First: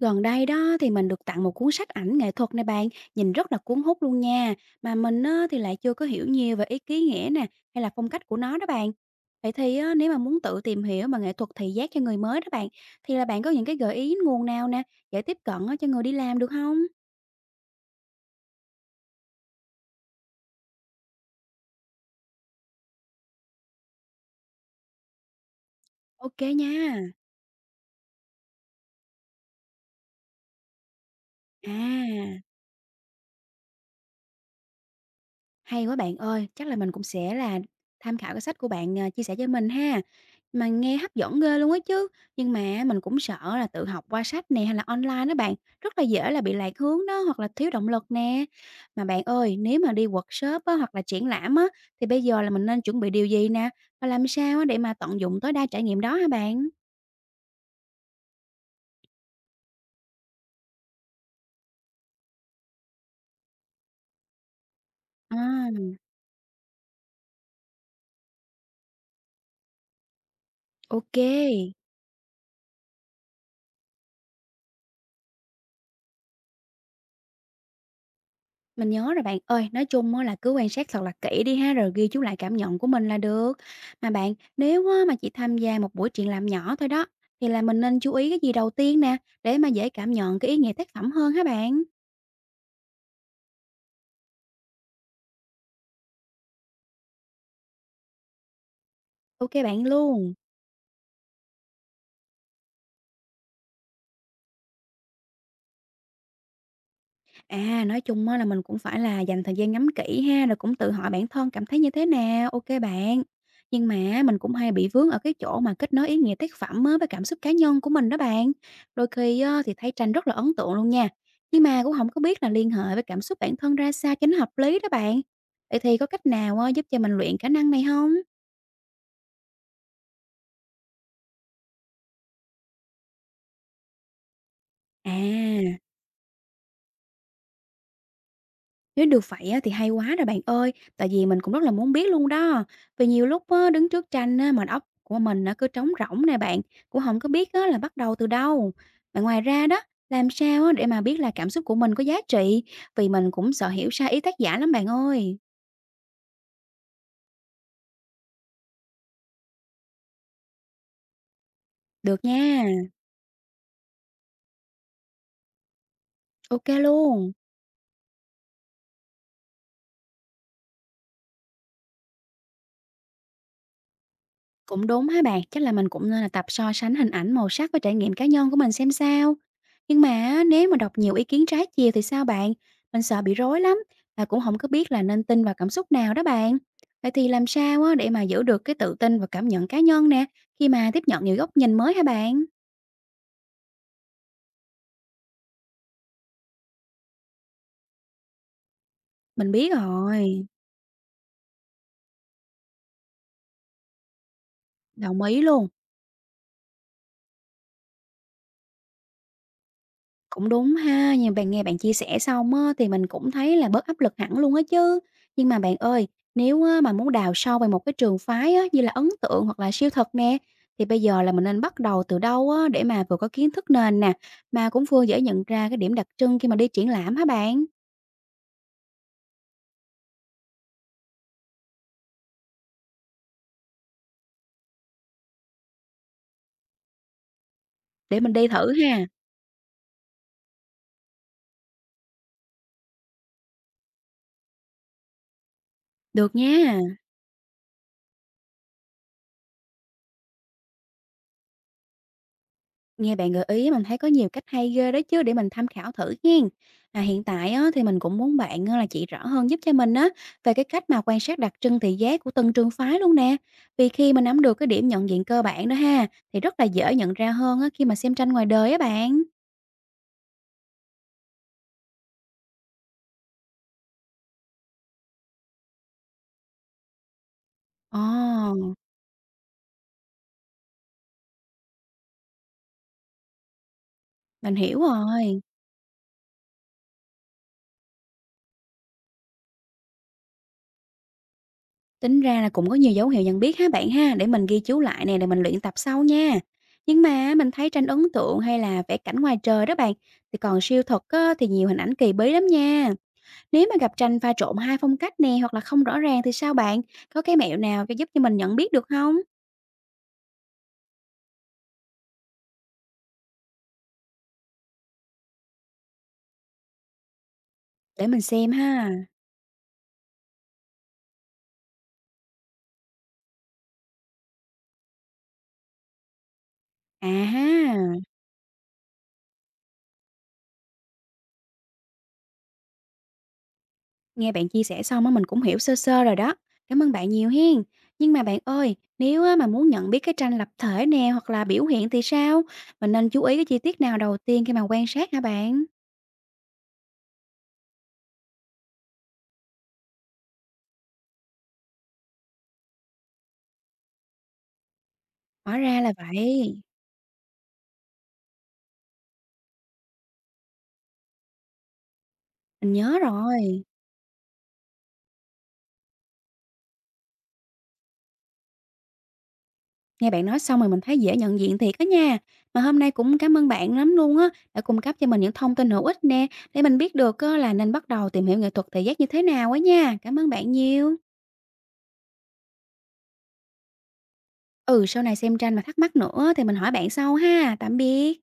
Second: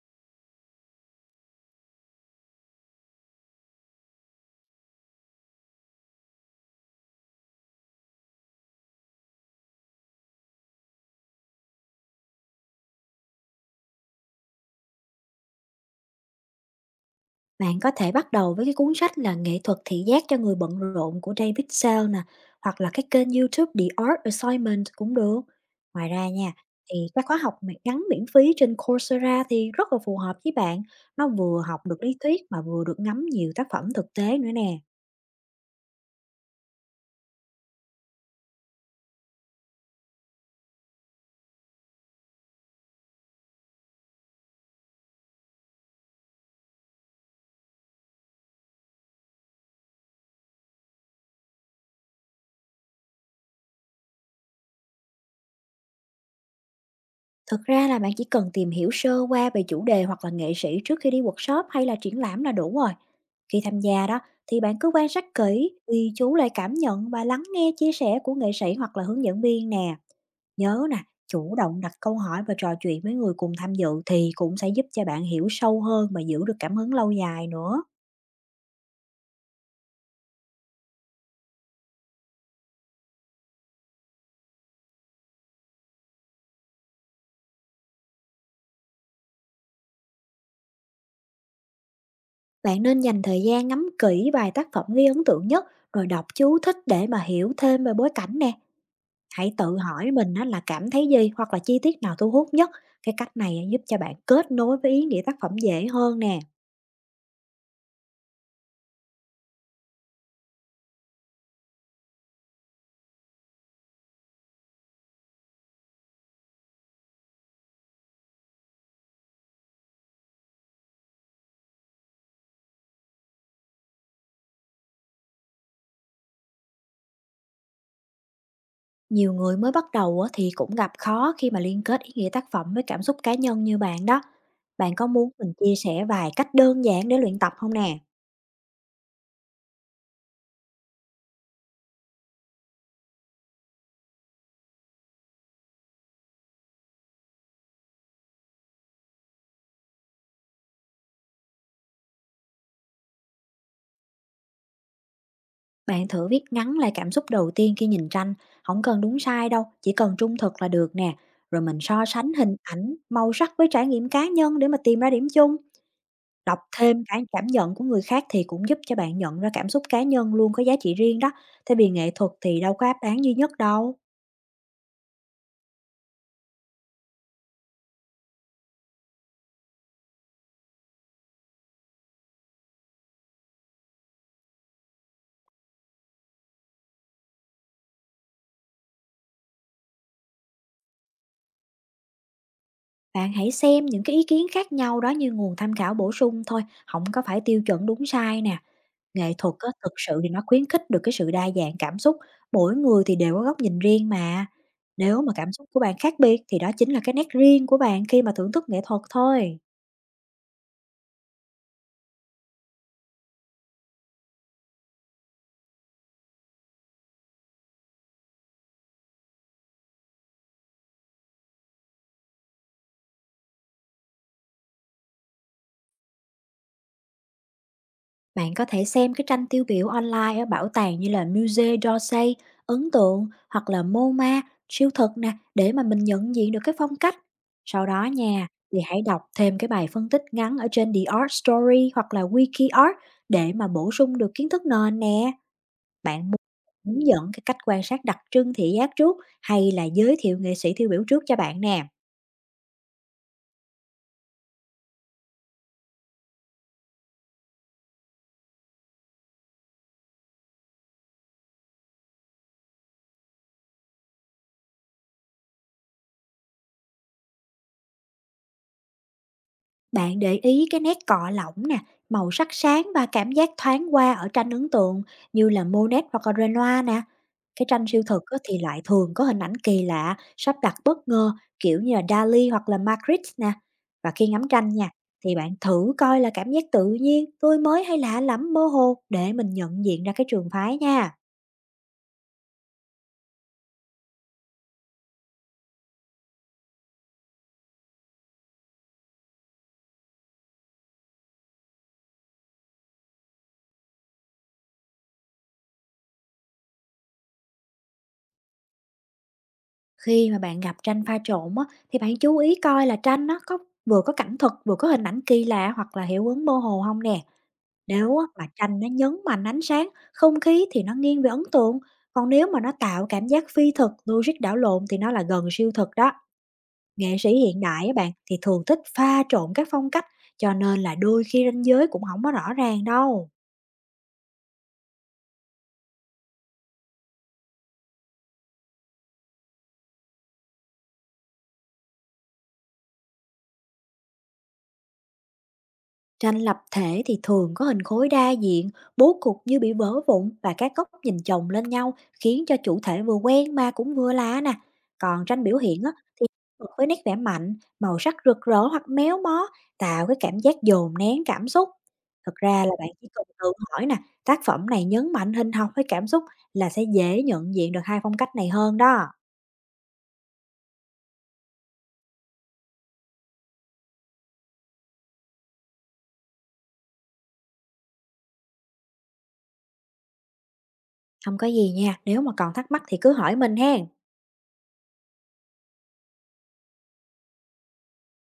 Gần đây đó thì mình được tặng một cuốn sách ảnh nghệ thuật này bạn, nhìn rất là cuốn hút luôn nha. Mà mình á, thì lại chưa có hiểu nhiều về ý ký nghĩa nè, hay là phong cách của nó đó bạn. Vậy thì á, nếu mà muốn tự tìm hiểu mà nghệ thuật thị giác cho người mới đó bạn, thì là bạn có những cái gợi ý nguồn nào nè, dễ tiếp cận á, cho người đi làm được không? Bạn có thể bắt đầu với cái cuốn sách là Nghệ thuật thị giác cho người bận rộn của David Sale nè, hoặc là cái kênh YouTube The Art Assignment cũng được. Ngoài ra Ok nha, thì nha. các khóa học ngắn miễn phí trên Coursera thì rất là phù hợp với bạn. Nó vừa học được lý À. thuyết mà vừa được ngắm nhiều tác phẩm thực tế nữa nè. Hay quá bạn ơi, chắc là mình cũng sẽ là tham khảo cái sách của bạn, à, chia sẻ cho mình ha. Mà nghe hấp dẫn ghê luôn á chứ, nhưng mà mình cũng sợ là tự học qua sách nè hay là online đó bạn, rất là dễ là bị lạc hướng đó hoặc là thiếu động lực nè. Mà bạn ơi, nếu mà đi workshop á, hoặc là triển lãm á, thì bây giờ là mình nên chuẩn bị điều gì nè? Và làm sao á để mà tận dụng tối đa trải nghiệm đó hả bạn? Thực ra là bạn chỉ cần tìm hiểu sơ qua về chủ đề hoặc là nghệ sĩ trước khi đi workshop hay là triển lãm là đủ rồi. Khi tham gia đó thì bạn cứ quan sát À, kỹ, ghi chú lại cảm nhận và lắng nghe chia sẻ của nghệ sĩ hoặc là hướng dẫn viên nè. Nhớ nè, ô. chủ động đặt câu hỏi và trò chuyện với người cùng tham dự thì cũng sẽ giúp cho bạn hiểu sâu hơn và giữ được cảm hứng lâu dài nữa. Mình nhớ rồi bạn ơi, nói chung á là cứ quan sát thật là kỹ đi ha, rồi ghi chú lại cảm nhận của mình là được. Mà bạn, nếu á mà chỉ tham gia một buổi triển lãm nhỏ thôi đó, thì là mình nên chú ý cái gì đầu tiên nè, để mà dễ cảm nhận cái ý nghĩa tác phẩm hơn hả bạn? Bạn nên dành thời gian ngắm kỹ vài tác phẩm ghi ấn tượng nhất, rồi đọc chú thích để mà hiểu thêm về bối cảnh nè. Ok Hãy tự bạn hỏi mình luôn. á là cảm thấy gì hoặc là chi tiết nào thu hút nhất. Cái cách này á giúp cho bạn kết nối với ý nghĩa tác phẩm dễ hơn nè. À, nói chung á là mình cũng phải là dành thời gian ngắm kỹ ha, rồi cũng tự hỏi bản thân cảm thấy như thế nào, ok bạn. Nhưng mà á, mình cũng hay bị vướng ở cái chỗ mà kết nối ý nghĩa tác phẩm á với cảm xúc cá nhân của mình đó bạn. Đôi khi á thì thấy tranh rất là ấn tượng luôn nha, nhưng mà cũng không có biết là liên hệ với cảm xúc bản thân ra sao cho nó hợp lý đó bạn. Vậy thì có cách nào á giúp cho mình luyện khả năng này không? Nhiều người mới bắt đầu á thì cũng gặp khó khi mà liên kết ý nghĩa tác phẩm với cảm xúc cá nhân như bạn đó. Bạn có muốn mình chia À. sẻ vài cách đơn giản để luyện tập không nè? Nếu được vậy á, thì hay quá rồi bạn ơi, tại vì mình cũng rất là muốn biết luôn đó. Vì nhiều lúc á, đứng trước tranh á, mà óc của mình nó cứ trống rỗng nè bạn, cũng không có biết á, là bắt đầu từ đâu. Mà ngoài ra đó, làm sao á, để mà biết là cảm xúc của mình có giá trị, vì mình cũng sợ hiểu sai ý tác giả lắm bạn ơi. Bạn thử viết ngắn lại cảm xúc đầu tiên khi nhìn tranh, không cần đúng sai đâu, chỉ cần trung thực là được nè. Rồi mình so Được sánh hình nha, ảnh, màu sắc với trải nghiệm cá nhân để mà tìm ra điểm chung. Đọc ok thêm cái luôn. cảm nhận của người khác thì cũng giúp cho bạn nhận ra cảm xúc cá nhân luôn có giá trị riêng đó, thay vì nghệ thuật thì đâu có đáp án duy nhất đâu. Cũng đúng ha bạn, chắc là mình cũng nên là tập so sánh hình ảnh màu sắc với trải nghiệm cá nhân của mình xem sao. Nhưng mà á, nếu mà đọc nhiều ý kiến trái chiều thì sao bạn? Mình sợ bị rối lắm và cũng không có biết là nên tin vào cảm xúc nào đó bạn. Vậy thì làm sao á để mà giữ được cái tự tin và cảm nhận cá nhân nè khi mà tiếp nhận nhiều góc nhìn mới hả bạn? Bạn hãy xem những cái ý kiến khác nhau đó như nguồn tham khảo bổ sung thôi, không có phải tiêu chuẩn đúng sai nè. Nghệ Mình thuật á, biết thực sự thì nó rồi, khuyến khích được cái sự đa dạng cảm xúc, mỗi người thì đều có góc nhìn riêng mà. Nếu đồng mà ý cảm xúc luôn. của bạn khác biệt thì đó chính là cái nét riêng của bạn khi mà thưởng thức nghệ thuật thôi. Cũng đúng ha, nhưng bạn nghe bạn chia sẻ xong á, thì mình cũng thấy là bớt áp lực hẳn luôn á chứ. Nhưng mà bạn ơi, nếu á, mà muốn đào sâu về một cái trường phái á, như là ấn tượng hoặc là siêu thực nè, thì bây giờ là mình nên bắt đầu từ đâu á, để mà vừa có kiến thức nền nè, mà cũng vừa dễ nhận ra cái điểm đặc trưng khi mà đi triển lãm hả bạn? Bạn có thể xem cái tranh tiêu biểu online ở bảo tàng như là Musée d'Orsay, Ấn Tượng, hoặc là MoMA, siêu thực nè, để mà mình nhận diện được cái phong cách. Sau đó Để mình nha, đi thử thì hãy ha. đọc thêm cái bài phân tích ngắn ở trên The Art Story hoặc là WikiArt để mà bổ sung được kiến thức nền nè. Bạn Được muốn nha. hướng dẫn cái cách quan sát đặc trưng thị giác trước, hay là giới thiệu nghệ sĩ tiêu biểu trước cho bạn nè? Nghe bạn gợi ý mình thấy có nhiều cách hay ghê đó chứ để mình tham khảo thử hen. À, hiện tại á, thì mình cũng muốn bạn á, là chỉ rõ hơn giúp cho mình á về cái cách mà quan sát đặc trưng thị giác của từng trường phái luôn nè. Vì khi mà nắm được cái điểm nhận diện cơ bản đó ha thì rất là dễ nhận ra hơn á, khi mà xem tranh ngoài đời á bạn. Bạn để ý cái nét cọ lỏng nè, màu sắc sáng và cảm giác thoáng qua ở tranh ấn tượng như là Monet hoặc là Renoir nè. Cái tranh siêu thực á, thì Ồ, lại thường có hình ảnh kỳ lạ, sắp đặt bất ngờ, kiểu như là Dali hoặc là Magritte nè. Và khi ngắm mình tranh hiểu nha, thì rồi. bạn thử coi là cảm giác tự nhiên, tươi mới, hay lạ lẫm mơ hồ, để mình nhận diện ra cái trường phái nha. Tính ra là cũng có nhiều dấu hiệu nhận biết ha bạn ha, để mình ghi chú lại nè để mình luyện tập sau nha. Nhưng mà mình thấy tranh ấn tượng hay là vẽ cảnh ngoài trời đó bạn, thì còn siêu thật á, thì nhiều hình ảnh kỳ bí lắm nha. Nếu mà gặp tranh pha trộn hai phong cách nè hoặc là không rõ ràng thì sao bạn? Có cái mẹo nào cho giúp cho mình nhận biết được không? Khi mà bạn gặp tranh pha trộn á, thì bạn chú ý coi là tranh nó có vừa có cảnh thực, vừa có hình ảnh kỳ lạ hoặc là hiệu ứng mơ hồ không nè. Để Nếu mình á mà xem tranh nó ha. nhấn mạnh ánh sáng, không khí thì nó nghiêng về ấn tượng, còn nếu mà nó tạo cảm giác phi thực, logic đảo lộn, thì nó là gần siêu thực đó. À Nghệ sĩ hiện đại á ha, bạn thì thường thích pha trộn các phong cách, cho nên là đôi khi ranh giới cũng không có rõ ràng đâu. nghe bạn chia sẻ xong á mình cũng hiểu sơ sơ rồi đó. Cảm ơn bạn nhiều hiên. Nhưng mà bạn ơi, nếu á mà muốn nhận biết cái tranh lập thể nè hoặc là biểu hiện thì sao? Mình nên chú ý cái chi tiết nào đầu tiên khi mà quan sát hả bạn? Tranh lập thể thì thường có hình khối đa diện, bố cục như bị vỡ vụn và các góc nhìn chồng lên nhau, khiến cho chủ thể vừa quen mà cũng vừa lạ nè. Còn tranh Hóa biểu ra hiện á, là thì vậy, bật với nét vẽ mạnh, màu sắc rực rỡ hoặc méo mó, tạo cái cảm giác dồn nén cảm xúc. Thực ra mình là bạn nhớ chỉ cần tự rồi. hỏi nè, tác phẩm này nhấn mạnh hình học với cảm xúc, là sẽ dễ nhận diện được hai phong cách này hơn đó. Nghe bạn nói xong rồi mình thấy dễ nhận diện thiệt á nha. Mà hôm nay cũng cảm ơn bạn lắm luôn á, đã cung cấp cho mình những thông tin hữu ích nè, để mình biết được á, là nên bắt đầu tìm hiểu nghệ thuật thị giác như thế nào á nha. Cảm ơn bạn nhiều. Không có gì nha, nếu mà còn thắc mắc thì cứ hỏi mình hen. Ừ, sau này xem tranh mà thắc mắc nữa thì mình hỏi bạn sau ha. Tạm biệt.